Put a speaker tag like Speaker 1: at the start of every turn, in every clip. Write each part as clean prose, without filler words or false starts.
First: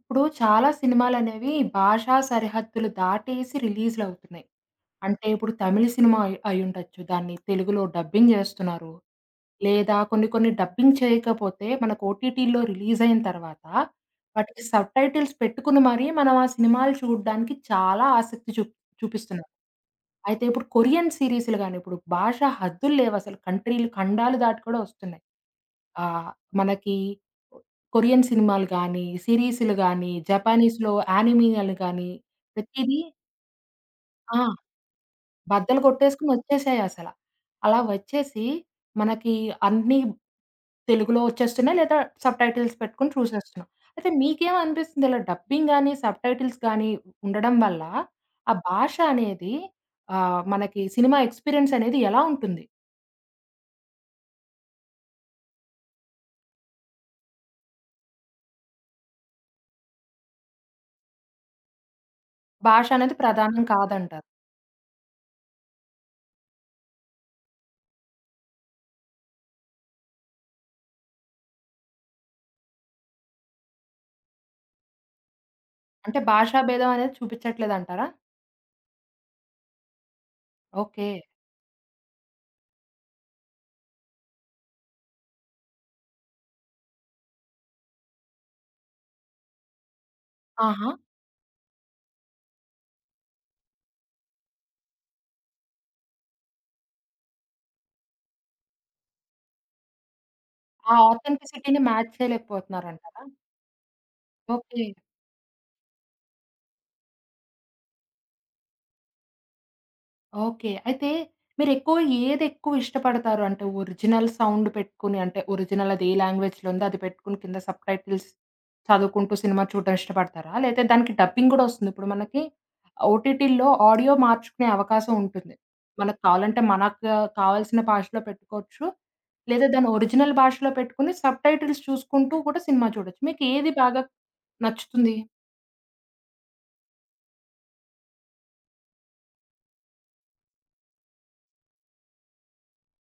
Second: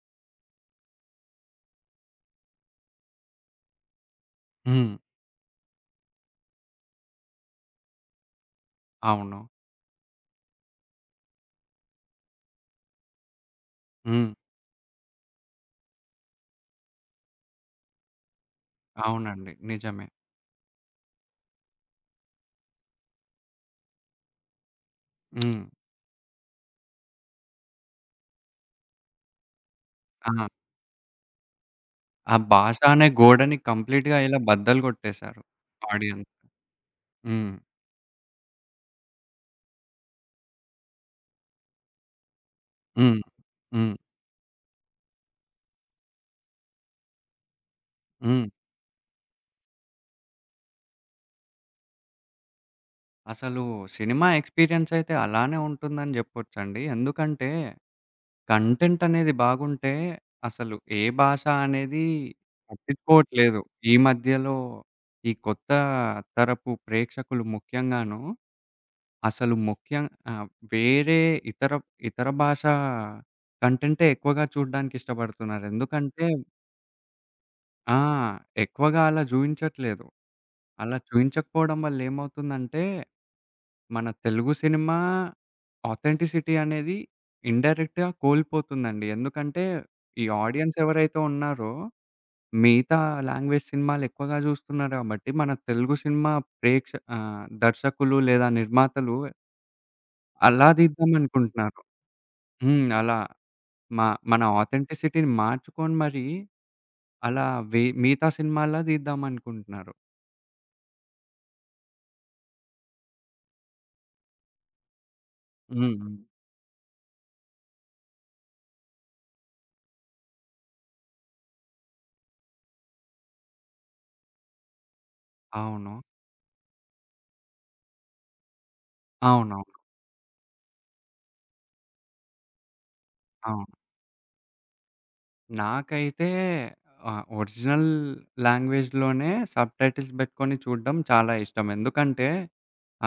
Speaker 1: ఇప్పుడు చాలా సినిమాలనేవి భాషా సరిహద్దులు దాటేసి రిలీజ్‌లవుతున్నాయి.
Speaker 2: హ్మ్.
Speaker 1: అంటే ఇప్పుడు తమిళ్ సినిమా అయ్యుండొచ్చు. దాన్ని తెలుగులో డబ్బింగ్ జేస్తున్నారు.
Speaker 2: అవును.
Speaker 1: లేదా కొన్ని కొన్ని డబ్బింగ్ చేయకపోతే మనకు ఓటీటీలో రిలీజయిన తర్వాత
Speaker 2: హ్మ్.
Speaker 1: వాటికి సబ్‌టైటిల్స్ పెట్టుకుని మరీ మనం ఆ సినిమాలు చూడ్డానికి చాలా ఆసక్తి చూపిస్తున్నాం.
Speaker 2: అవునండి. నిజమే.
Speaker 1: అయితే ఇప్పుడు కొరియన్ సీరీస్‌లు గాని, ఇప్పుడు భాష హద్దులు లేవసలు. కంట్రీలు ఖండాలు దాటి కూడా ఒస్తున్నాయి.
Speaker 2: హ్మ్.
Speaker 1: ఆహ్, మనకి కొరియన్ సినిమాలు గానీ, సీరీస్‌లు గానీ,
Speaker 2: ఆ!
Speaker 1: జపానీస్‌లో యానిమీలు గానీ,
Speaker 2: ఆ భాష
Speaker 1: ప్రతీదీ
Speaker 2: అనే గోడని కంప్లీట్‌గా ఇలా
Speaker 1: ఆ!
Speaker 2: బద్దలు కొట్టేశారు
Speaker 1: బద్దలు
Speaker 2: ఆడియన్స్.
Speaker 1: కొట్టేసుకొనొచ్చేసాయసల.
Speaker 2: హ్మ్.
Speaker 1: అలా వచ్చేసి మనకి అన్నీ తెలుగులో వచ్చేస్తున్నాయి, లేదా సబ్‌టైటిల్స్ పెట్టుకొని
Speaker 2: హ్మ్.
Speaker 1: చూసేస్తున్నాం.
Speaker 2: హ్మ్.
Speaker 1: అయితే మీకేమనిపిస్తుంది ఇలా డబ్బింగ్ గానీ, సబ్‌టైటిల్స్ గానీ ఉండడం వల్ల
Speaker 2: హ్మ్.
Speaker 1: ఆ భాష అనేది, మనకి సినిమా ఎక్స్‌పీరియన్స్ అనేది ఎలా ఉంటుంది?
Speaker 2: అసలు సినిమా ఎక్స్‌పీరియన్స్ అయితే అలానే ఉంటుందని జెప్పొచ్చండి. ఎందుకంటే కంటెంట్ అనేది బాగుంటే అసలు ఏ భాష అనేది
Speaker 1: భాష అనేది
Speaker 2: పట్టించుకోవట్లేదు.
Speaker 1: ప్రధానం
Speaker 2: ఈ
Speaker 1: కాదంటారు.
Speaker 2: మధ్యలో ఈ కొత్త తరపు ప్రేక్షకులు ముఖ్యంగాను అసలు ముఖ్యం ఆహ్, వేరే ఇతర, ఇతర భాష కంటెంటే ఎక్కువగా చూడడానికి ఇష్టపడుతున్నారు.
Speaker 1: అంటే
Speaker 2: ఎందుకంటే
Speaker 1: భాషా భేదం అనేది
Speaker 2: ఆ!
Speaker 1: చూపిచ్చట్లేదంటారా?
Speaker 2: ఎక్కువగా అలా చూయించట్లేదు. అలా
Speaker 1: ఓకే.
Speaker 2: చూయించకపోవడం వల్ల ఏమవుతుందంటే, మన తెలుగు సినిమా ఆథెంటిసిటీ అనేది ఇండైరెక్ట్‌గా కోల్పోతుందండి. ఎందుకంటే, ఈ ఆడియన్స్
Speaker 1: ఆహా!
Speaker 2: ఎవరైతే ఉన్నారో, మిగతా లాంగ్వేజ్ సినిమాలు ఎక్కువగా చూస్తున్నారు కాబట్టి, మన తెలుగు సినిమా దర్శకులు లేదా నిర్మాతలు అలా
Speaker 1: ఆ
Speaker 2: తీద్దాం అనుకుంటున్నారు.
Speaker 1: ఆథెంటిసిటీని మ్యాచ్
Speaker 2: హ్మ్. అలా
Speaker 1: చేయలేకపోతున్నారంటారా?
Speaker 2: మా మన
Speaker 1: ఓకే.
Speaker 2: ఆథెంటిసిటీని మార్చుకొని మరీ అలా మిగతా సినిమాల్లా తీద్దామనుకుంటున్నారు.
Speaker 1: ఓకే. అయితే మీరెక్కువ ఏదెక్కువ ఇష్టపడతారు? అంటే ఒరిజినల్ సౌండ్ పెట్టుకొని, అంటే ఒరిజినల్
Speaker 2: హ్మ్.
Speaker 1: అది ఏ
Speaker 2: హ్మ్.
Speaker 1: లాంగ్వేజ్‌లో ఉందో అది పెట్టుకొని కింద సబ్‌టైటిల్స్ చదువుకుంటూ సినిమా చూడడం ఇష్టపడతారా? లేతే దానికి డబ్బింగ్ గూడా ఒస్తుంది. ఇప్పుడు మనకి ఓటీటీల్లో ఆడియో మార్చుకునే అవకాశం ఉంటుంది.
Speaker 2: అవును.
Speaker 1: మనకు కావాలంటే మనకు కావాల్సిన భాషలో పెట్టుకోవచ్చు.
Speaker 2: అవునవును.
Speaker 1: లేదా దాని ఒరిజినల్ భాషలో పెట్టుకొని సబ్‌టైటిల్స్ చూసుకుంటూ కూడా సినిమా చూడొచ్చు. మీకు
Speaker 2: అవును.
Speaker 1: ఏది బాగా నచ్చుతుంది?
Speaker 2: నాకైతే ఒరిజినల్ లాంగ్వేజ్‌లోనే సబ్‌టైటిల్స్ పెట్టుకొని చూడడం చాలా ఇష్టం. ఎందుకంటే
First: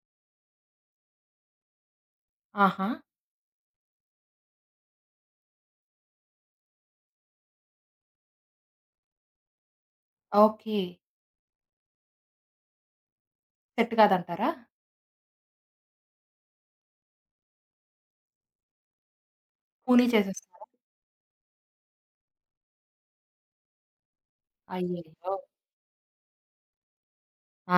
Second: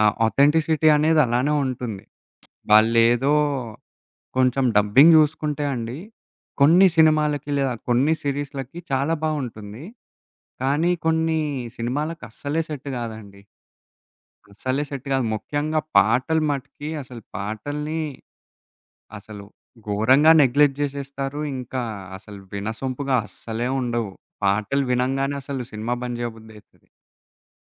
Speaker 2: ఆ ఆథెంటిసిటీ అనేది అలానే ఉంటుంది.
Speaker 1: ఆహా!
Speaker 2: వాళ్ళేదో కొంచెం డబ్బింగ్ చూసుకుంటే అండి, కొన్ని సినిమాలకి లేదా కొన్ని సీరీస్‌లకి చాలా బావుంటుంది.
Speaker 1: ఓకే.
Speaker 2: కానీ కొన్ని సినిమాలకు అస్సలే సెట్ కాదండి.
Speaker 1: సెట్ కాదంటారా?
Speaker 2: అస్సలే సెట్ గాదు. ముఖ్యంగా పాటలు మటికి అసలు పాటల్ని అసలు
Speaker 1: పోనీ
Speaker 2: ఘోరంగా
Speaker 1: చేసేస్తారా?
Speaker 2: నెగ్లెక్ట్ జేసేస్తారు. ఇంకా అసలు వినసొంపుగా అస్సలే ఉండవు. పాటలు
Speaker 1: అయ్యయ్యో!
Speaker 2: వినంగానే అసలు సినిమా బంద్ జేయబుద్దయితది.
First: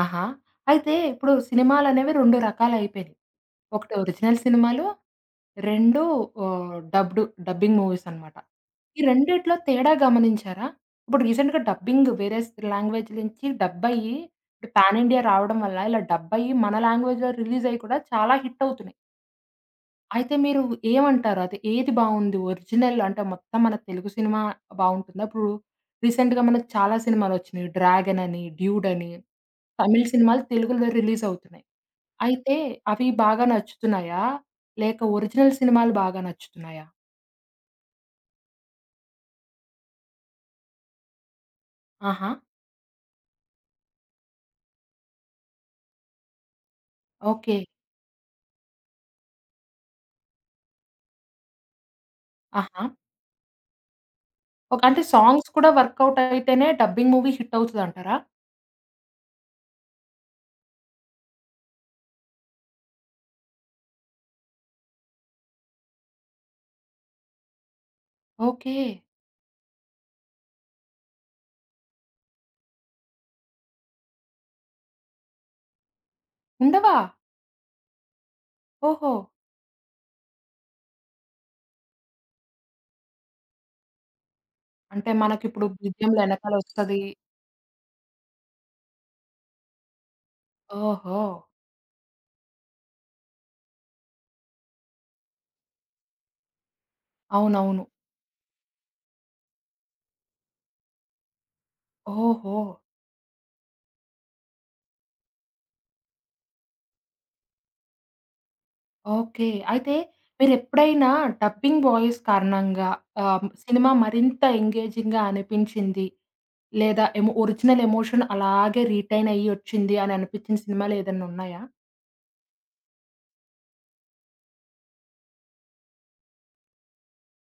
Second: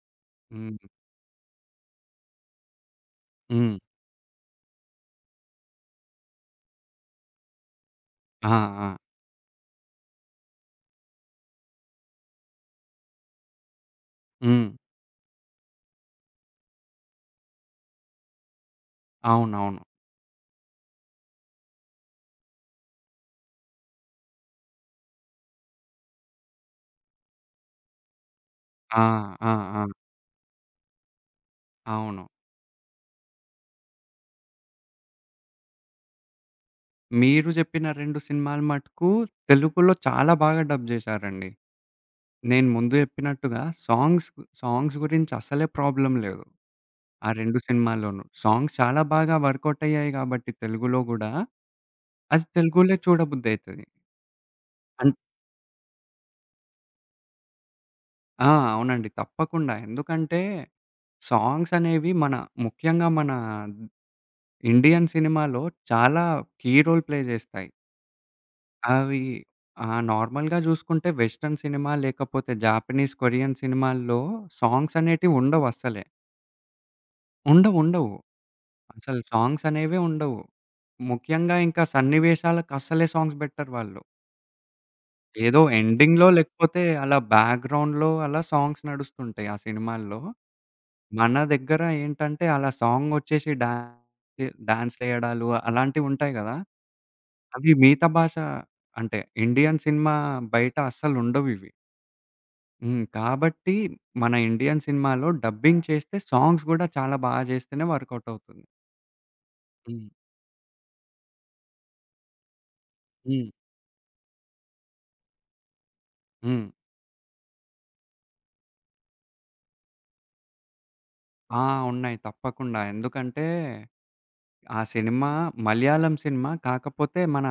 Speaker 1: ఆహా!
Speaker 2: హ్మ్.
Speaker 1: అయితే ఇప్పుడు సినిమాలనేవి 2 రకాలయిపోయినియి.
Speaker 2: హ్మ్.
Speaker 1: ఒకటి ఒరిజినల్ సినిమాలు, 2 డబ్‌డ్ డబ్బింగ్ మూవీస్ అనమాట.
Speaker 2: ఆ! ఆ!
Speaker 1: ఈ రెండిట్లో తేడా గమనించారా? ఇప్పుడు రీసెంట్‌గా డబ్బింగ్ వేరే లాంగ్వేజ్ నుంచి డబ్బయ్యి
Speaker 2: హ్మ్.
Speaker 1: ఇప్పుడు పాన్ ఇండియా రావడం వల్ల ఇలా డబ్బయ్యి మన లాంగ్వేజ్‌లో రిలీజయ్యి కూడా చాలా హిట్ అవుతున్నాయి.
Speaker 2: అవునవును.
Speaker 1: అయితే మీరు ఏమంటారు? అది ఏది బావుంది? ఒరిజినల్ అంటే మొత్తం మన తెలుగు సినిమా బావుంటుందా? ఇప్పుడు రీసెంట్‌గా మనకు చాలా సినిమాలొచ్చినియి. 'డ్రాగన్' అని, 'డ్యూడ్'
Speaker 2: ఆ!
Speaker 1: అని
Speaker 2: ఆ! ఆ!
Speaker 1: తమిళ్ సినిమాలు తెలుగులో రిలీజ్ అవుతున్నాయి.
Speaker 2: అవును.
Speaker 1: అయితే అవి బాగా నచ్చుతున్నాయా? లేక ఒరిజినల్ సినిమాలు బాగా నచ్చుతున్నాయా?
Speaker 2: మీరు జెప్పిన 2 సినిమాలు మటుకు తెలుగులో చాలా బాగా డబ్ జేశారండి.
Speaker 1: ఆహా!
Speaker 2: నేను ముందు జెప్పినట్టుగా సాంగ్స్ గురించి అసలే ప్రాబ్లమ్ లేదు. ఆ
Speaker 1: ఓకే.
Speaker 2: 2 సినిమాల్లోనూ. సాంగ్స్ చాలా బాగా వర్కౌట్ అయ్యాయి గాబట్టి తెలుగులో గూడా, అది
Speaker 1: ఆహా!
Speaker 2: తెలుగులే చూడబుద్దయితది.
Speaker 1: ఒక, అంటే
Speaker 2: అన్
Speaker 1: సాంగ్స్ కూడా వర్కౌట్ అయితేనే డబ్బింగ్ మూవీ హిట్ అవుతదంటారా?
Speaker 2: ఆ! అవునండి. తప్పకుండా. ఎందుకంటే, సాంగ్స్ అనేవి మన ముఖ్యంగా మన ఇండియన్ సినిమాలో చాలా కీ రోల్ ప్లే జేస్తాయి.
Speaker 1: ఓకే.
Speaker 2: అవి నార్మల్‌గా జూసుకుంటే వెస్టర్న్ సినిమా లేకపోతే జాపనీస్, కొరియన్ సినిమాల్లో సాంగ్స్ అనేటివి ఉండవస్సలే.
Speaker 1: ఉండవా?
Speaker 2: ఉండవుండవు
Speaker 1: ఓహో!
Speaker 2: అసలు సాంగ్స్ అనేవే ఉండవు. ముఖ్యంగా ఇంకా సన్నివేశాలకస్సలే సాంగ్స్ బెట్టరు వాళ్ళు.
Speaker 1: అంటే
Speaker 2: ఏదో
Speaker 1: మనకిప్పుడు బిజిఎంల
Speaker 2: ఎండింగ్‌లో లేకపోతే
Speaker 1: ఎనకాలొస్తది.
Speaker 2: అలా బ్యాక్‌గ్రౌండ్‌లో అలా సాంగ్స్ నడుస్తుంటాయి ఆ సినిమాల్లో.
Speaker 1: ఓహో!
Speaker 2: మన దగ్గర ఏంటంటే అలా సాంగొచ్చేసి డాన్స్ డాన్స్‌లేయడాలు అలాంటివుంటాయి గదా! అవి
Speaker 1: అవునవును.
Speaker 2: మిగతా భాష అంటే ఇండియన్ సినిమా బయట అస్సలుండవివి.
Speaker 1: ఓహో!
Speaker 2: హ్మ్. కాబట్టి మన ఇండియన్ సినిమాలో డబ్బింగ్ చేస్తే సాంగ్స్ గూడా చాలా బా జేస్తేనే వర్కౌట్ అవుతుంది.
Speaker 1: ఓకే. అయితే
Speaker 2: హ్మ్.
Speaker 1: మీరెప్పుడైనా డబ్బింగ్ వాయిస్ కారణంగా,
Speaker 2: హ్మ్.
Speaker 1: సినిమా మరింత ఎంగేజింగ్‌గా అనిపించింది.
Speaker 2: హ్మ్.
Speaker 1: లేదా ఒరిజినల్ ఎమోషన్ అలాగే రిటైన్ అయ్యి ఒచ్చింది అని అనిపించిన
Speaker 2: ఆ!
Speaker 1: సినిమాలేదన్నున్నాయా?
Speaker 2: ఉన్నాయి తప్పకుండా. ఎందుకంటే ఆ సినిమా మలయాళం సినిమా. కాకపోతే మన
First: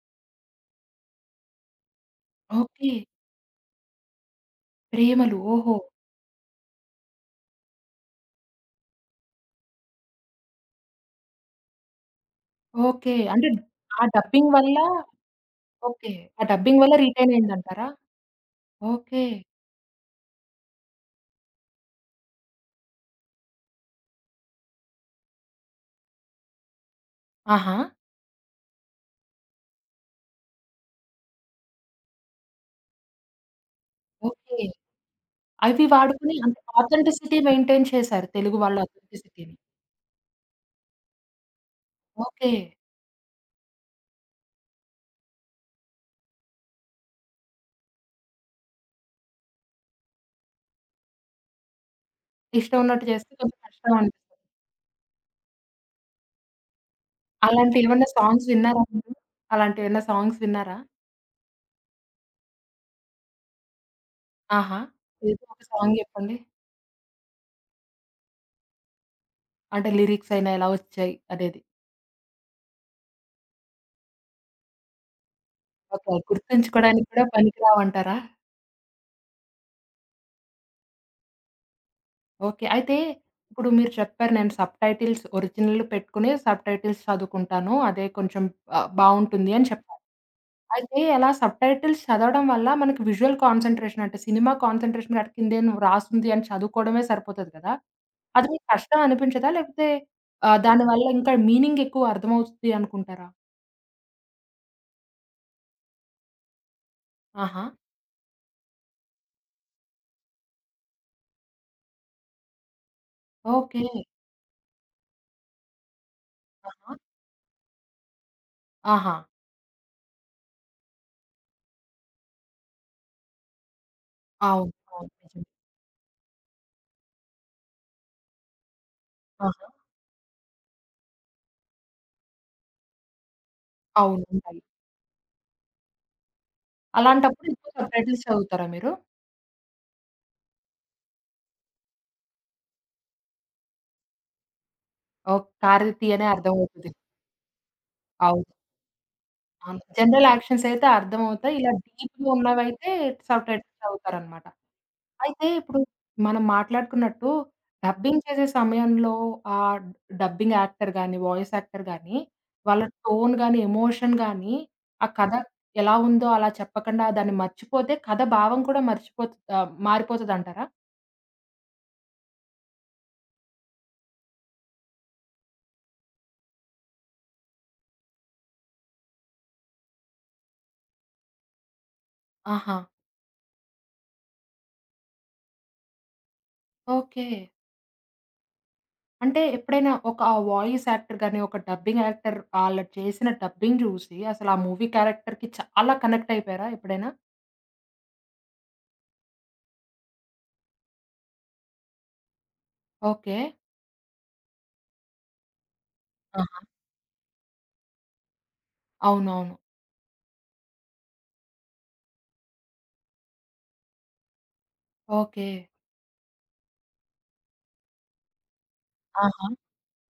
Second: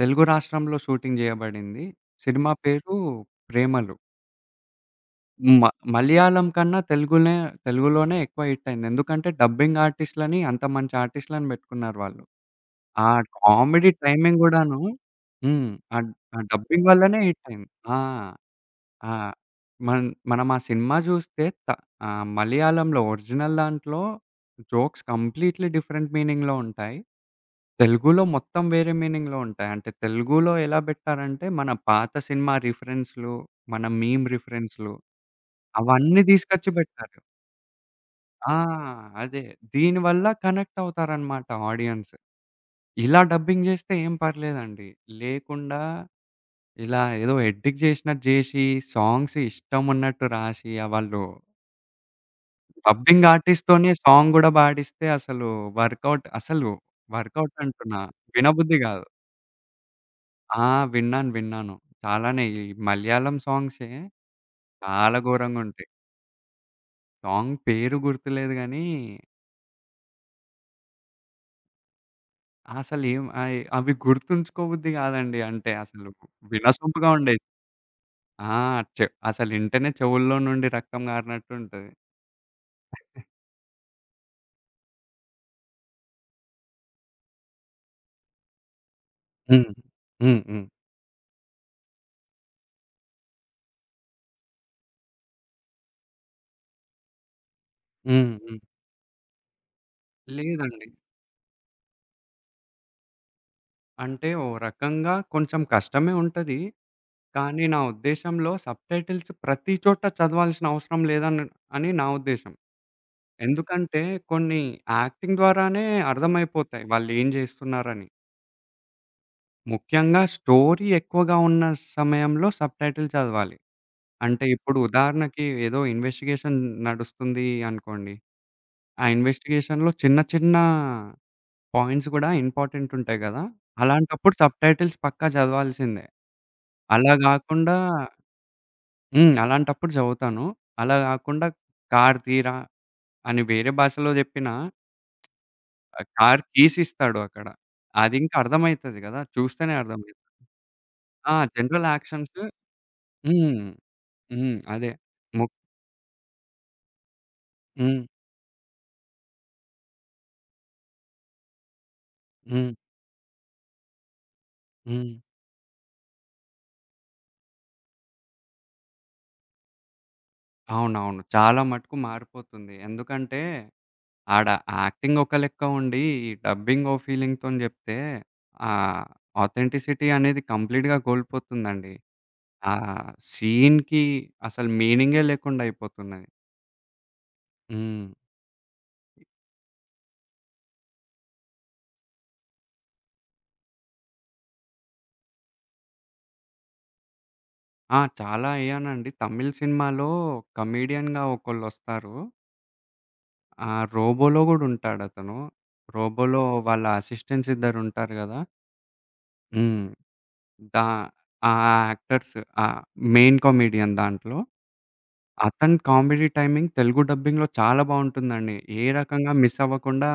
Speaker 2: తెలుగు రాష్ట్రంలో షూటింగ్ జేయబడింది. Cinema
Speaker 1: okay.
Speaker 2: పేరు 'ప్రేమలు.'
Speaker 1: 'ప్రేమలు.'
Speaker 2: హ్మ్.
Speaker 1: ఓహో!
Speaker 2: మలయాళం కన్నా తెలుగునే తెలుగులోనే ఎక్కువ హిట్ అయింది. ఎందుకంటే డబ్బింగ్ ఆర్టిస్ట్‌లని అంత మంచి ఆర్టిస్ట్‌లని బెట్టుకున్నారు వాళ్ళు. ఆ
Speaker 1: ఓకే. అంటే
Speaker 2: కామెడీ
Speaker 1: ఆ
Speaker 2: టైమింగ్
Speaker 1: డబ్బింగ్ వల్ల
Speaker 2: గూడాను హ్మ్. ఆ
Speaker 1: ఓకే.
Speaker 2: ఆ
Speaker 1: ఆ డబ్బింగ్
Speaker 2: డబ్బింగ్
Speaker 1: వల్ల
Speaker 2: వల్లనే
Speaker 1: రిటైన్
Speaker 2: హిట్ అయింది.
Speaker 1: అయిందంటారా?
Speaker 2: ఆ! ఆ!
Speaker 1: ఓకే.
Speaker 2: మన్ మనం ఆ సినిమా జూస్తే, మలయాళంలో ఒరిజినల్ దాంట్లో జోక్స్ కంప్లీట్‌లీ డిఫరెంట్ మీనింగ్‌లో ఉంటాయి.
Speaker 1: ఆహా!
Speaker 2: తెలుగులో మొత్తం వేరే మీనింగ్‌లో ఉంటాయి. అంటే తెలుగులో ఎలా బెట్టారంటే, మన పాత సినిమా రిఫరెన్స్‌లు, మన మీమ్
Speaker 1: ఓకే.
Speaker 2: రిఫరెన్స్‌లు
Speaker 1: అవి
Speaker 2: అవన్నీ
Speaker 1: వాడుకొని అంటే
Speaker 2: తీసుకొచ్చి బెట్టారు.
Speaker 1: ఆథెంటిసిటీ మెయింటైన్ చేశారు
Speaker 2: ఆ!
Speaker 1: తెలుగు వాళ్ళ
Speaker 2: అదే.
Speaker 1: ఆథెంటిసిటీని.
Speaker 2: దీనివల్ల కనెక్ట్ అవుతారనమాట ఆడియన్స్.
Speaker 1: ఓకే.
Speaker 2: ఇలా డబ్బింగ్ జేస్తే ఏం పర్లేదండి. లేకుండా ఇలా ఏదో ఎడ్డికి జేసినట్టు జేసి, సాంగ్స్ ఇష్టమున్నట్టు రాసి, ఆ వాళ్ళు
Speaker 1: ఇష్టం ఉన్నట్టు
Speaker 2: డబ్బింగ్
Speaker 1: చేస్తే కొంచెం
Speaker 2: ఆర్టిస్ట్‌తోనే
Speaker 1: కష్టం
Speaker 2: సాంగ్
Speaker 1: అనిపిస్తది.
Speaker 2: గూడా పాడిస్తే అసలు వర్కౌట్ అసలు వర్కౌట్ అంటున్నా,
Speaker 1: అలాంటేమన్నా సాంగ్స్
Speaker 2: వినబుద్ధి
Speaker 1: విన్నారా
Speaker 2: గాదు.
Speaker 1: మీరు? అలాంటివేమన్నా సాంగ్స్
Speaker 2: ఆ!
Speaker 1: విన్నారా?
Speaker 2: విన్నాను. చాలానే ఈ మలయాళం సాంగ్సే
Speaker 1: ఆహా!
Speaker 2: చాలా
Speaker 1: ఏదో ఒక
Speaker 2: ఘోరంగుంటాయి.
Speaker 1: సాంగ్ జెప్పండి.
Speaker 2: సాంగ్ పేరు గుర్తులేదు గానీ,
Speaker 1: అంటే లిరిక్స్ అయినా ఎలా ఒచ్చాయి అనేది.
Speaker 2: అసలేం అయి అవి గుర్తుంచుకోబుద్ధి గాదండి. అంటే అసలు
Speaker 1: ఓకే. గుర్తుంచుకోవడానికి
Speaker 2: వినసొంపుగా
Speaker 1: కూడా
Speaker 2: ఉండేది.
Speaker 1: పనికిరావంటారా?
Speaker 2: ఆ! అసలింటనే చెవుల్లో నుండి రక్తం గారినట్టుంటది.
Speaker 1: ఓకే. అయితే ఇప్పుడు మీరు చెప్పారు నేను సబ్‌టైటిల్స్ ఒరిజినల్ పెట్టుకొని సబ్‌టైటిల్స్ చదువుకుంటాను. అదే కొంచెం బావుంటుంది
Speaker 2: హ్మ్.
Speaker 1: అని చెప్పారు.
Speaker 2: హ్మ్. హ్మ్.
Speaker 1: అయితే అలా సబ్‌టైటిల్స్ చదవడం వల్ల మనకి విజువల్ కాన్సంట్రేషన్, అంటే సినిమా కాన్సంట్రేషన్ అటు కిందేనో రాసుంది అని చదువుకోవడమే సరిపోతది కదా!
Speaker 2: హ్మ్.
Speaker 1: అది
Speaker 2: హ్మ్.
Speaker 1: మీకు కష్టం అనిపించదా? లేకపోతే
Speaker 2: లేదండి.
Speaker 1: దానివల్ల ఇంకా మీనింగ్ ఎక్కువ అర్థమవుతుంది అనుకుంటారా?
Speaker 2: అంటే ఓ రకంగా కొంచెం కష్టమే ఉంటది. కానీ
Speaker 1: ఆహా!
Speaker 2: నా ఉద్దేశంలో సబ్‌టైటిల్స్ ప్రతి చోట చదవాల్సిన అవసరం లేదని అని నా ఉద్దేశం.
Speaker 1: ఓకే.
Speaker 2: ఎందుకంటే కొన్ని యాక్టింగ్ ద్వారానే అర్థమైపోతాయి
Speaker 1: ఆహా!
Speaker 2: వాళ్ళేం జేస్తున్నారని.
Speaker 1: ఆహా!
Speaker 2: ముఖ్యంగా స్టోరీ ఎక్కువగా ఉన్న సమయంలో సబ్‌టైటిల్ చదవాలి. అంటే
Speaker 1: అవును.
Speaker 2: ఇప్పుడు
Speaker 1: అవును. నిజమే.
Speaker 2: ఉదాహరణకి ఏదో ఇన్వెస్టిగేషన్ నడుస్తుంది అనుకోండి. ఆ
Speaker 1: ఆహా!
Speaker 2: ఇన్వెస్టిగేషన్‌లో చిన్న చిన్న పాయింట్స్ గూడా ఇంపార్టెంట్ ఉంటాయి గదా!
Speaker 1: అవును.
Speaker 2: అలాంటప్పుడు
Speaker 1: ఉంటాయి.
Speaker 2: సబ్‌టైటిల్స్ పక్కా చదవాల్సిందే. అలా
Speaker 1: అలాంటప్పుడు ఎక్కువ
Speaker 2: గాకుండా
Speaker 1: సబ్‌టైటిల్స్ చదువుతారా మీరు?
Speaker 2: హ్మ్. అలాంటప్పుడు చదువుతాను. అలా గాకుండా 'కార్ తీరా' అని వేరే భాషలో జెప్పినా
Speaker 1: ఓహ్! కారు
Speaker 2: ఆ
Speaker 1: తీయనే
Speaker 2: కారు కీస్
Speaker 1: అర్థమవుతది.
Speaker 2: ఇస్తాడు అక్కడ. అదింకా
Speaker 1: అవును.
Speaker 2: అర్థమైతది గదా! చూస్తేనే
Speaker 1: అవును.
Speaker 2: అర్థమైతది.
Speaker 1: జనరల్ యాక్షన్స్ అయితే
Speaker 2: ఆ!
Speaker 1: అర్థమవుతాయి. ఇలా
Speaker 2: జనరల్
Speaker 1: డీప్‌గా
Speaker 2: యాక్షన్స్
Speaker 1: ఉన్నవైతే
Speaker 2: హ్మ్.
Speaker 1: సబ్‌టైటిల్స్ చదువుతారనమాట.
Speaker 2: హ్మ్. అదే.
Speaker 1: అయితే
Speaker 2: ముక్
Speaker 1: ఇప్పుడు మనం మాట్లాడుకున్నట్టు
Speaker 2: హ్మ్.
Speaker 1: డబ్బింగ్ చేసే సమయంలో ఆ డబ్బింగ్ యాక్టర్ గాని, వాయిస్ యాక్టర్ గాని,
Speaker 2: హ్మ్.
Speaker 1: వాళ్ళ టోన్ గాని, ఎమోషన్ గాని, ఆ
Speaker 2: హ్మ్.
Speaker 1: కథ ఎలా ఉందో అలా చెప్పకుండా దాన్ని మర్చిపోతే కథ భావం కూడా మారిపోతదంటారా?
Speaker 2: అవునవును. చాలా మటుకు మారిపోతుంది. ఎందుకంటే, ఆడ యాక్టింగ్ ఒక లెక్క ఉండి, ఈ డబ్బింగ్ ఓ ఫీలింగ్‌తోని జెప్తే, ఆహ్, ఆథెంటిసిటీ అనేది కంప్లీట్‌గా కోల్పోతుందండి. ఆ
Speaker 1: ఆహా!
Speaker 2: సీన్‌కి అసలు మీనింగే లేకుండా అయిపోతున్నది.
Speaker 1: ఓకే.
Speaker 2: హ్మ్.
Speaker 1: అంటే ఎప్పుడైనా ఒక ఆ వాయిస్ యాక్టర్ గాని, ఒక డబ్బింగ్ యాక్టర్ ఆళ్ళు చేసిన డబ్బింగ్ చూసి అసలు ఆ మూవీ క్యారెక్టర్‌కి చాలా కనెక్ట్ అయిపోయారా ఎప్పుడైనా?
Speaker 2: ఆ! చాలా అయ్యానండి. తమిళ్ సినిమాలో కమెడియన్‌గా ఒకళ్ళొస్తారు.
Speaker 1: ఓకే.
Speaker 2: ఆ! 'రోబో'లో గూడుంటాడతను. 'రోబో'లో
Speaker 1: ఆహా!
Speaker 2: వాళ్ళ అసిస్టెంట్స్ ఇద్దరుంటారు గదా!
Speaker 1: అవునవును.
Speaker 2: హ్మ్. దా ఆ యాక్టర్స్ ఆ మెయిన్ కామెడియన్ దాంట్లో.
Speaker 1: ఓకే.
Speaker 2: అతని కామెడీ టైమింగ్ తెలుగు డబ్బింగ్‌లో చాలా బావుంటుందండి. ఏ రకంగా
Speaker 1: ఆహా!
Speaker 2: మిస్ అవ్వకుండా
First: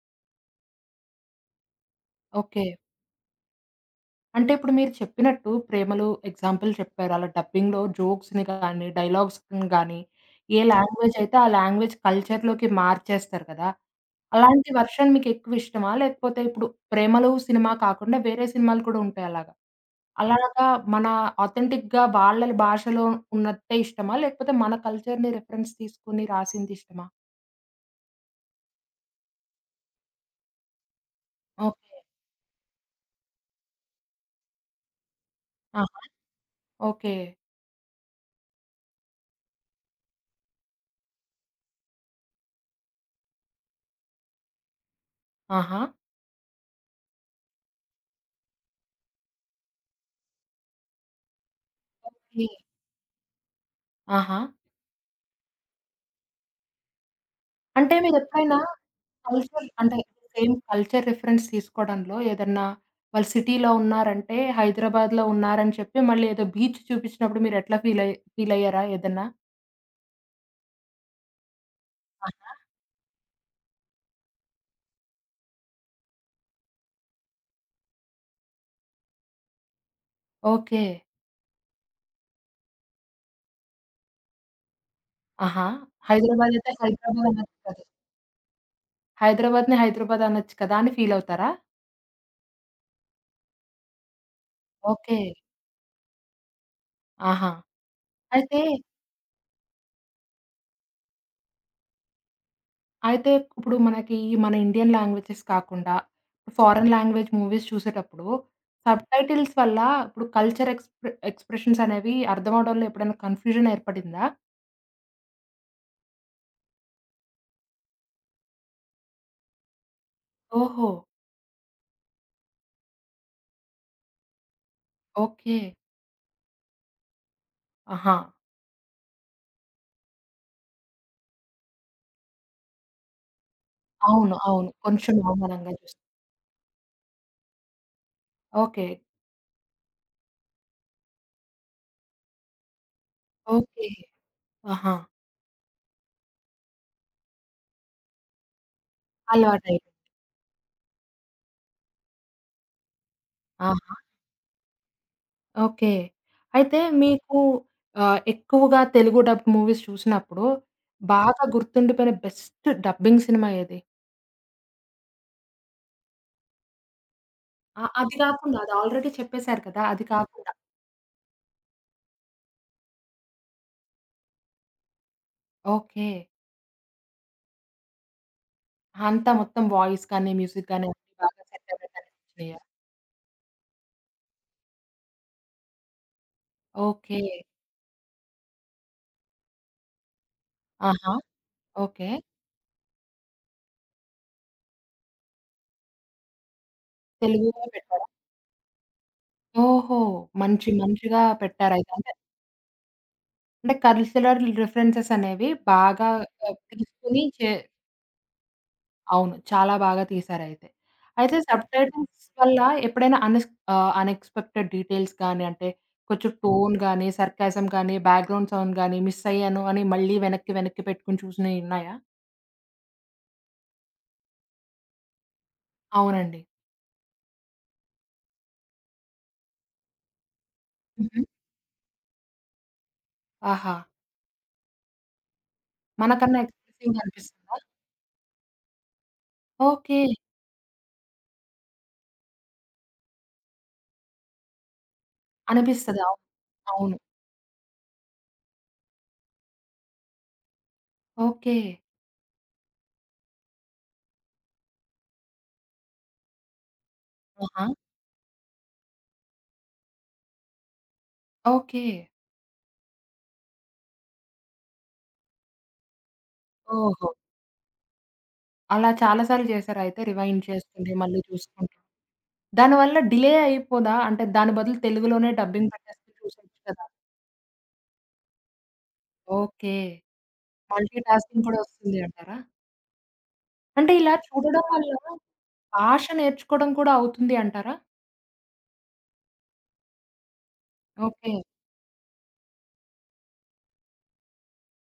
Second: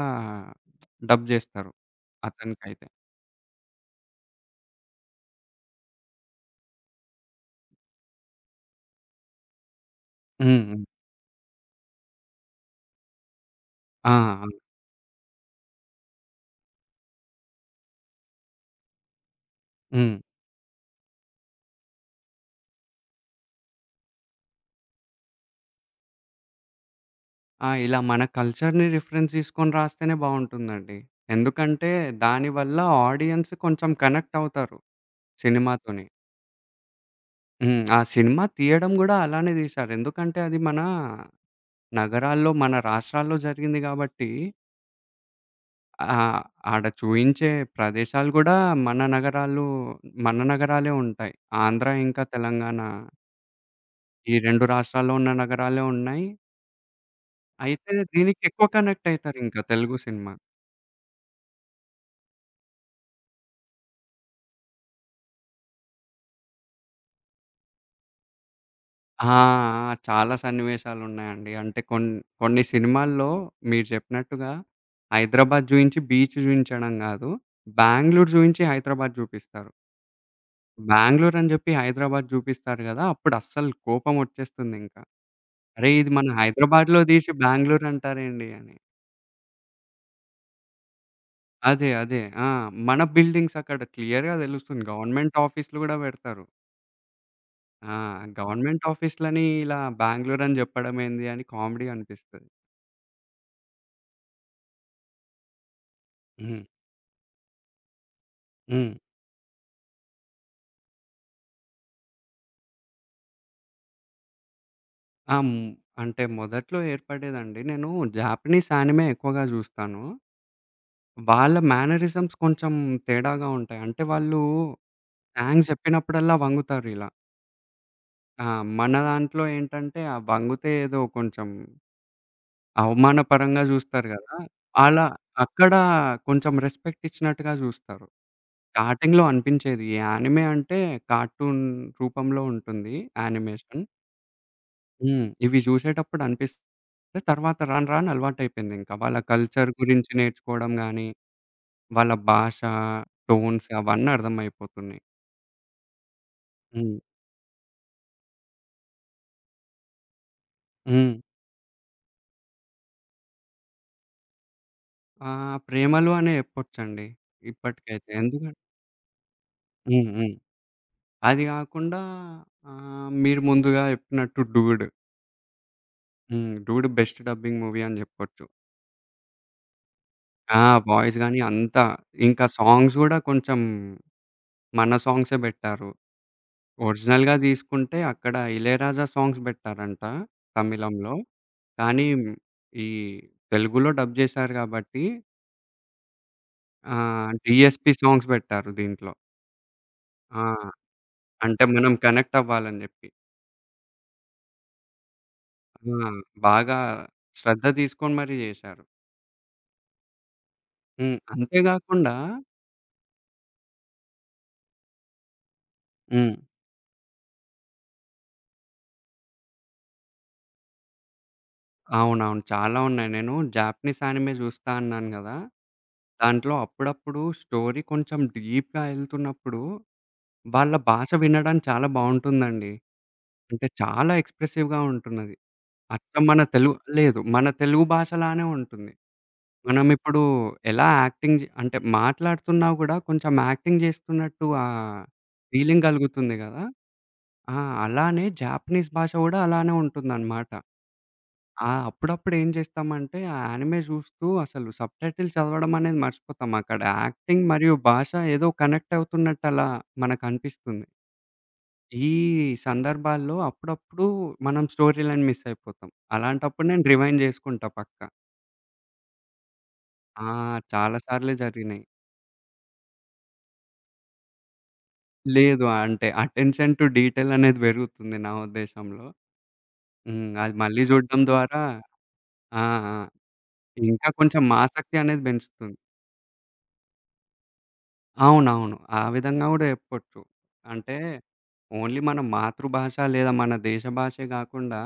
Speaker 2: డబ్ జేస్తారు
Speaker 1: ఓకే.
Speaker 2: అతనికైతే.
Speaker 1: అంటే ఇప్పుడు మీరు చెప్పినట్టు 'ప్రేమలో' ఎగ్జాంపుల్ చెప్పారు. అలా డబ్బింగ్‌లో జోక్స్‌ని గానీ, డైలాగ్స్‌ని గానీ, ఏ
Speaker 2: హ్మ్.
Speaker 1: హ్మ్.
Speaker 2: హ్మ్.
Speaker 1: లాంగ్వేజ్ అయితే ఆ లాంగ్వేజ్ కల్చర్‌లోకి మార్చేస్తారు కదా!
Speaker 2: ఆ! ఆ!
Speaker 1: అలాంటి వర్షన్ మీకెక్కువ ఇష్టమా? లేకపోతే ఇప్పుడు 'ప్రేమలో' సినిమా కాకుండా వేరే సినిమాలు కూడా ఉంటాయి అలాగా.
Speaker 2: హ్మ్.
Speaker 1: అలాగా మన ఆథెంటిక్‌గా వాళ్ళ భాషలో ఉన్నట్టే ఇష్టమా? లేకపోతే మన కల్చర్‌ని రిఫరెన్స్ తీసుకొని రాసింది ఇష్టమా?
Speaker 2: ఆ! ఇలా మన కల్చర్‌ని రిఫరెన్స్ తీసుకొని రాస్తేనే బావుంటుందండి. ఎందుకంటే
Speaker 1: ఓకే.
Speaker 2: దానివల్ల ఆడియన్స్ కొంచెం కనెక్ట్ అవుతారు
Speaker 1: ఆహా!
Speaker 2: సినిమాతోని.
Speaker 1: ఓకే.
Speaker 2: హ్మ్. ఆ సినిమా తీయడం గూడా అలానే తీశారు. ఎందుకంటే అది మన నగరాల్లో, మన రాష్ట్రాల్లో జరిగింది గాబట్టి
Speaker 1: ఆహా!
Speaker 2: ఆహ్, ఆడ చూయించే ప్రదేశాలు గూడా మన నగరాలు మన నగరాలే ఉంటాయి. ఆంధ్ర ఇంకా
Speaker 1: ఓకే.
Speaker 2: తెలంగాణ ఈ
Speaker 1: ఆహా!
Speaker 2: 2 రాష్ట్రాల్లో ఉన్న నగరాలే ఉన్నాయి. అయితే
Speaker 1: అంటే
Speaker 2: దీనికి
Speaker 1: మీరెప్పుడైనా
Speaker 2: ఎక్కువ కనెక్ట్ అయితారింకా
Speaker 1: కల్చర్ అంటే
Speaker 2: Telugu cinema.
Speaker 1: Same culture reference తీసుకోవడంలో ఏదన్నా వాళ్ళు సిటీలో ఉన్నారంటే, హైదరాబాద్‌లో ఉన్నారని చెప్పి మళ్ళీ ఏదో బీచ్ చూపించినప్పుడు మీరెట్లా ఫీల్ అయ్యారా ఏదన్నా?
Speaker 2: ఆ! ఆ! చాలా సన్నివేశాలున్నాయండి. అంటే కొన్
Speaker 1: ఆహా!
Speaker 2: కొన్ని సినిమాల్లో మీరు చెప్పినట్టుగా 'హైదరాబాద్' జూయించి బీచ్ జూయించడం గాదు. బెంగుళూరు జూయించి 'హైదరాబాద్' జూపిస్తారు.
Speaker 1: ఓకే.
Speaker 2: బెంగుళూరు అని జెప్పి 'హైదరాబాద్' జూపిస్తారు గదా! అప్పుడు అస్సలు కోపమొచ్చేస్తుందింకా.
Speaker 1: ఆహా!
Speaker 2: అరేయ్! ఇది మన
Speaker 1: హైదరాబాద్ అయితే
Speaker 2: 'హైదరాబాద్‌లో'
Speaker 1: హైదరాబాద్
Speaker 2: దీసి
Speaker 1: అనొచ్చు కదా!
Speaker 2: 'బెంగుళూరు' అంటారేంటి అని.
Speaker 1: హైదరాబాద్‌ని హైదరాబాద్ అనొచ్చు కదా అని ఫీల్ అవుతారా?
Speaker 2: అదే. ఆ! మన బిల్డింగ్స్ అక్కడ క్లియర్‌గా దెలుస్తుంది.
Speaker 1: ఓకే.
Speaker 2: గవర్నమెంట్ ఆఫీస్‌లు గూడా బెడతారు.
Speaker 1: ఆహా!
Speaker 2: ఆ!
Speaker 1: అయితే
Speaker 2: గవర్నమెంట్ ఆఫీస్‌లని ఇలా 'బెంగుళూరు' అని జెప్పడమేంది అని కామెడీ అనిపిస్తది.
Speaker 1: అయితే ఇప్పుడు మనకి మన ఇండియన్ లాంగ్వేజెస్ కాకుండా,
Speaker 2: హ్మ్.
Speaker 1: ఫారెన్ లాంగ్వేజ్ మూవీస్ చూసేటప్పుడు
Speaker 2: హ్మ్.
Speaker 1: సబ్‌టైటిల్స్ వల్ల ఇప్పుడు కల్చర్, ఎక్స్‌ప్రెషన్స్ అనేవి అర్థం అవ్వడంలో ఎప్పుడైనా కన్‌ఫ్యూజన్ ఏర్పడిందా?
Speaker 2: ఆ! హ్మ్. అంటే మొదట్లో ఏర్పడేదండి. నేను జాపనీస్ యానిమే ఎక్కువగా జూస్తాను.
Speaker 1: ఓహో!
Speaker 2: వాళ్ళ మేనరిజమ్స్ కొంచెం తేడాగా ఉంటాయి. అంటే వాళ్ళు
Speaker 1: ఓకే.
Speaker 2: థాంక్స్ జెప్పినప్పుడల్లా వంగుతారిలా.
Speaker 1: ఆహా!
Speaker 2: ఆ! మన దాంట్లో ఏంటంటే, ఆ వంగితే ఏదో కొంచెం అవమానపరంగా జూస్తారు గదా!
Speaker 1: అవును. అవును.
Speaker 2: అలా
Speaker 1: కొంచెం అవమానంగా
Speaker 2: అక్కడ
Speaker 1: చూస్తారు.
Speaker 2: కొంచెం రెస్పెక్ట్ ఇచ్చినట్టుగా జూస్తారు.
Speaker 1: ఓకే.
Speaker 2: స్టార్టింగ్‌లో అనిపించేది. ఈ యానిమే అంటే కార్టూన్ రూపంలో ఉంటుంది యానిమేషన్.
Speaker 1: ఓకే. ఆహా!
Speaker 2: హ్మ్. ఇవి జూసేటప్పుడు అనిపిస్తే తర్వాత రాను రాను అలవాటయిపోయిందింక. వాళ్ళ కల్చర్
Speaker 1: అలవాటైపోయింది.
Speaker 2: గురించి నేర్చుకోవడం గానీ, వాళ్ళ భాష, టోన్స్
Speaker 1: ఆహా!
Speaker 2: అవన్నీ అర్థమైపోతున్నాయి.
Speaker 1: ఓకే. అయితే
Speaker 2: హ్మ్.
Speaker 1: మీకు ఎక్కువగా తెలుగు డబ్ మూవీస్ చూసినప్పుడు
Speaker 2: హ్మ్.
Speaker 1: బాగా గుర్తుండిపోయిన బెస్ట్ డబ్బింగ్ సినిమా ఏది?
Speaker 2: ప్రేమలు అనే చెప్పొచ్చండి
Speaker 1: ఆ!
Speaker 2: ఇప్పటికైతే.
Speaker 1: అది గాకుండా, అది ఆల్రెడీ చెప్పేసారు కదా! అది
Speaker 2: హ్మ్. హ్మ్.
Speaker 1: కాకుండా.
Speaker 2: అది గాకుండా మీరు ముందుగా చెప్పినట్టు 'డూడ్'
Speaker 1: ఓకే.
Speaker 2: హ్మ్. 'డూడ్' బెస్ట్ డబ్బింగ్ మూవీ అని జెప్పొచ్చు.
Speaker 1: అంతా మొత్తం వాయిస్ కానీ,
Speaker 2: ఆ!
Speaker 1: మ్యూజిక్ గాని అన్నీ
Speaker 2: వాయిస్ గాని
Speaker 1: బాగా సెట్
Speaker 2: అంతా.
Speaker 1: అవ్వడానికి
Speaker 2: ఇంకా
Speaker 1: అనిపించినయా?
Speaker 2: సాంగ్స్ గూడా కొంచెం మన సాంగ్సే బెట్టారు.
Speaker 1: ఓకే.
Speaker 2: ఒరిజినల్‌గా తీసుకుంటే అక్కడ 'ఇళయరాజా' సాంగ్స్ బెట్టారంట
Speaker 1: ఆహా!
Speaker 2: తమిళంలో. కానీ
Speaker 1: ఓకే.
Speaker 2: ఈ తెలుగులో డబ్ జేశారు గాబట్టి
Speaker 1: తెలుగులో
Speaker 2: డీఎస్‌పీ
Speaker 1: పెట్టారా?
Speaker 2: సాంగ్స్ బెట్టారు దీంట్లో.
Speaker 1: ఓహో!
Speaker 2: ఆ!
Speaker 1: మంచి మంచిగా
Speaker 2: అంటే
Speaker 1: పెట్టారయితే.
Speaker 2: మనం
Speaker 1: అంటే,
Speaker 2: కనెక్ట్ అవ్వాలని జెప్పి.
Speaker 1: అంటే కల్చరల్ రిఫరెన్సెస్ అనేవి
Speaker 2: ఆ!
Speaker 1: బాగా,
Speaker 2: బాగా
Speaker 1: తీసుకొని
Speaker 2: శ్రద్ధ తీసుకొని మరీ జేశారు.
Speaker 1: అవును. చాలా బాగా తీశారయితే.
Speaker 2: హ్మ్.
Speaker 1: అయితే
Speaker 2: అంతే గాకుండా
Speaker 1: సబ్‌టైటిల్స్ వల్ల ఎప్పుడైనా అనెక్స్‌పెక్టెడ్ డీటెయిల్స్ గాని, అంటే కొంచెం
Speaker 2: హ్మ్.
Speaker 1: టోన్ గాని, సర్కాజం గాని, బ్యాక్‌గ్రౌండ్ సౌండ్ గాని మిస్ అయ్యాను అని మళ్ళీ వెనక్కి, వెనక్కి పెట్టుకొని చూసినయి ఉన్నాయా?
Speaker 2: అవునవును. చాలా ఉన్నాయి. నేను జాపనీస్ యానిమే జూస్తా అన్నాను గదా!
Speaker 1: అవునండి.
Speaker 2: దాంట్లో అప్పుడప్పుడు స్టోరీ కొంచెం డీప్‌గా ఎళ్తున్నప్పుడు వాళ్ళ భాష
Speaker 1: హుహు.
Speaker 2: వినడానికి చాలా బావుంటుందండి. అంటే
Speaker 1: ఆహా!
Speaker 2: చాలా ఎక్స్‌ప్రెసివ్‌గా ఉంటున్నది. అచ్చం
Speaker 1: మనకన్నా
Speaker 2: మన తెలుగు
Speaker 1: ఎక్స్‌ప్రెసివ్‌గా
Speaker 2: లేదు. మన
Speaker 1: అనిపిస్తుందా?
Speaker 2: తెలుగు భాషలానే ఉంటుంది.
Speaker 1: ఓకే.
Speaker 2: మనమిప్పుడు ఎలా యాక్టింగ్ జే అంటే మాట్లాడుతున్నా గూడా కొంచెం యాక్టింగ్ జేస్తున్నట్టు ఫీలింగ్
Speaker 1: అనిపిస్తది. అవును.
Speaker 2: గలుగుతుంది గదా!
Speaker 1: అవును.
Speaker 2: ఆ! అలానే జాపనీస్ భాష గూడా అలానే ఉంటుందనమాట.
Speaker 1: ఓకే.
Speaker 2: ఆ! అప్పుడప్పుడు ఏం జేస్తామంటే ఆ యానిమే జూస్తూ అసలు సబ్‌టైటిల్ చదవడం అనేది మర్చిపోతాం. అక్కడ యాక్టింగ్
Speaker 1: ఆహా!
Speaker 2: మరియు భాష ఏదో కనెక్ట్ అవుతున్నట్టు అలా మనకనిపిస్తుంది.
Speaker 1: ఓకే.
Speaker 2: ఈ సందర్భాల్లో అప్పుడప్పుడు మనం స్టోరీ లైన్ మిస్ అయిపోతాం. అలాంటప్పుడు నేను
Speaker 1: ఓహో!
Speaker 2: రివైండ్ జేసుకుంటా పక్కా.
Speaker 1: అలా చాలా సార్లు చేశారా అయితే
Speaker 2: ఆ!
Speaker 1: రివైండ్ చేసుకుంటే
Speaker 2: చాలా
Speaker 1: మళ్ళీ
Speaker 2: సార్లే
Speaker 1: చూసుకుంటూ?
Speaker 2: జరిగినాయి.
Speaker 1: దానివల్ల డిలే అయిపోదా? అంటే దాని బదులు తెలుగులోనే
Speaker 2: లేదు
Speaker 1: డబ్బింగ్
Speaker 2: అంటే
Speaker 1: పెట్టేస్తే చూసేయొచ్చు
Speaker 2: అటెన్షన్
Speaker 1: కదా!
Speaker 2: టు డీటెయిల్ అనేది పెరుగుతుంది నా ఉద్దేశంలో.
Speaker 1: ఓకే.
Speaker 2: హ్మ్. అది మళ్ళీ
Speaker 1: మల్టీ
Speaker 2: జూడడం
Speaker 1: టాస్కింగ్ కూడా
Speaker 2: ద్వారా
Speaker 1: వస్తుంది అంటారా?
Speaker 2: ఆ! ఆ!
Speaker 1: అంటే
Speaker 2: ఇంకా
Speaker 1: ఇలా
Speaker 2: కొంచెం
Speaker 1: చూడడం వల్ల
Speaker 2: ఆసక్తి అనేది బెంచుతుంది.
Speaker 1: భాష నేర్చుకోవడం కూడా అవుతుంది అంటారా?
Speaker 2: అవునవును. ఆ విధంగా గూడా చెప్పొచ్చు. అంటే
Speaker 1: ఓకే.
Speaker 2: ఓన్లీ మన మాతృభాష లేదా మన దేశ భాషే గాకుండా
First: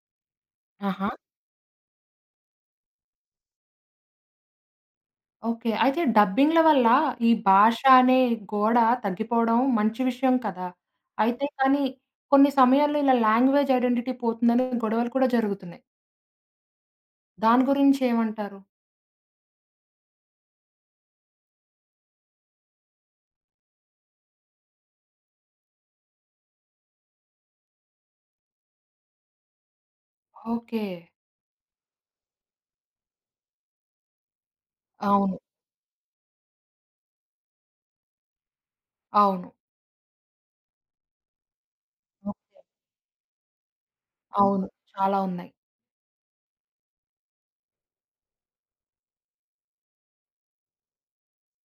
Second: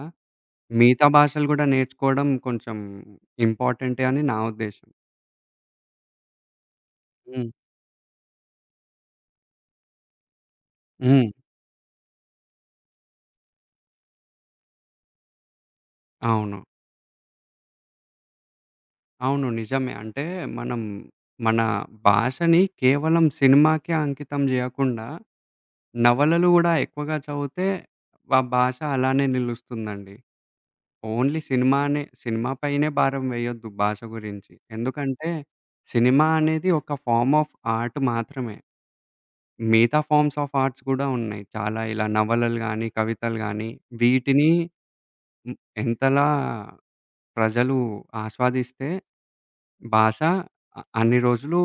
Speaker 2: మిగతా
Speaker 1: ఆహా!
Speaker 2: భాషలు గూడా నేర్చుకోవడం కొంచెం ఇంపార్టెంటే అని నా ఉద్దేశం.
Speaker 1: ఓకే. అయితే డబ్బింగ్‌ల వల్ల ఈ
Speaker 2: హ్మ్.
Speaker 1: భాష అనే గోడ తగ్గిపోవడం మంచి విషయం కదా!
Speaker 2: హ్మ్.
Speaker 1: అయితే కానీ కొన్ని సమయాల్లో ఇలా లాంగ్వేజ్ ఐడెంటిటీ పోతుందని గొడవలు కూడా జరుగుతున్నాయి.
Speaker 2: అవును.
Speaker 1: దాని గురించి ఏమంటారు?
Speaker 2: అవును. నిజమే. అంటే మనం మన భాషని కేవలం సినిమాకే అంకితం జేయకుండా, నవలలు గూడా ఎక్కువగా చదివితే ఆ భాష అలానే నిలుస్తుందండి.
Speaker 1: ఓకే.
Speaker 2: ఓన్లీ సినిమానే సినిమా పైనే భారం వేయొద్దు భాష గురించి. ఎందుకంటే,
Speaker 1: అవును.
Speaker 2: సినిమా అనేది ఒక ఫార్మ్ ఆఫ్ ఆర్ట్ మాత్రమే.
Speaker 1: అవును.
Speaker 2: మిగతా ఫార్మ్స్ ఆఫ్ ఆర్ట్స్ గూడా ఉన్నాయి. చాలా ఇలా
Speaker 1: ఓహ్!
Speaker 2: నవలలు గానీ, కవితలు గానీ వీటిని
Speaker 1: అవును. చాలా ఉన్నాయి.
Speaker 2: హ్మ్. ఎంతలా ప్రజలు ఆస్వాదిస్తే భాష అన్ని రోజులు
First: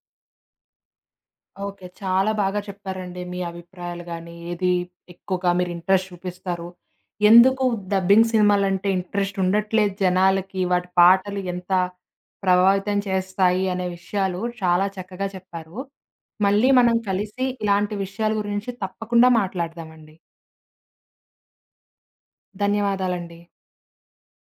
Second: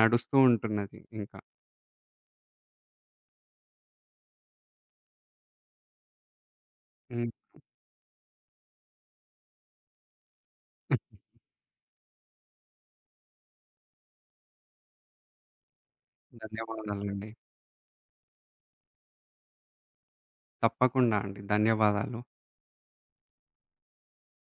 Speaker 2: నడుస్తూ ఉంటున్నది ఇంకా.
Speaker 1: ఓకే. చాలా బాగా చెప్పారండి. మీ అభిప్రాయాలు గాని, ఏది ఎక్కువగా మీరు ఇంట్రెస్ట్ చూపిస్తారు.
Speaker 2: హ్మ్.
Speaker 1: ఎందుకు డబ్బింగ్ సినిమాలంటే ఇంట్రెస్ట్ ఉండట్లేదు జనాలకి, వాటి పాటలు ఎంత ప్రభావితం చేస్తాయి అనే విషయాలు చాలా చక్కగా చెప్పారు. మళ్ళీ మనం
Speaker 2: ధన్యవాదాలండి.
Speaker 1: కలిసి ఇలాంటి విషయాల గురించి తప్పకుండా మాట్లాడదామండి.
Speaker 2: తప్పకుండా అండి. ధన్యవాదాలు.
Speaker 1: ధన్యవాదాలండి.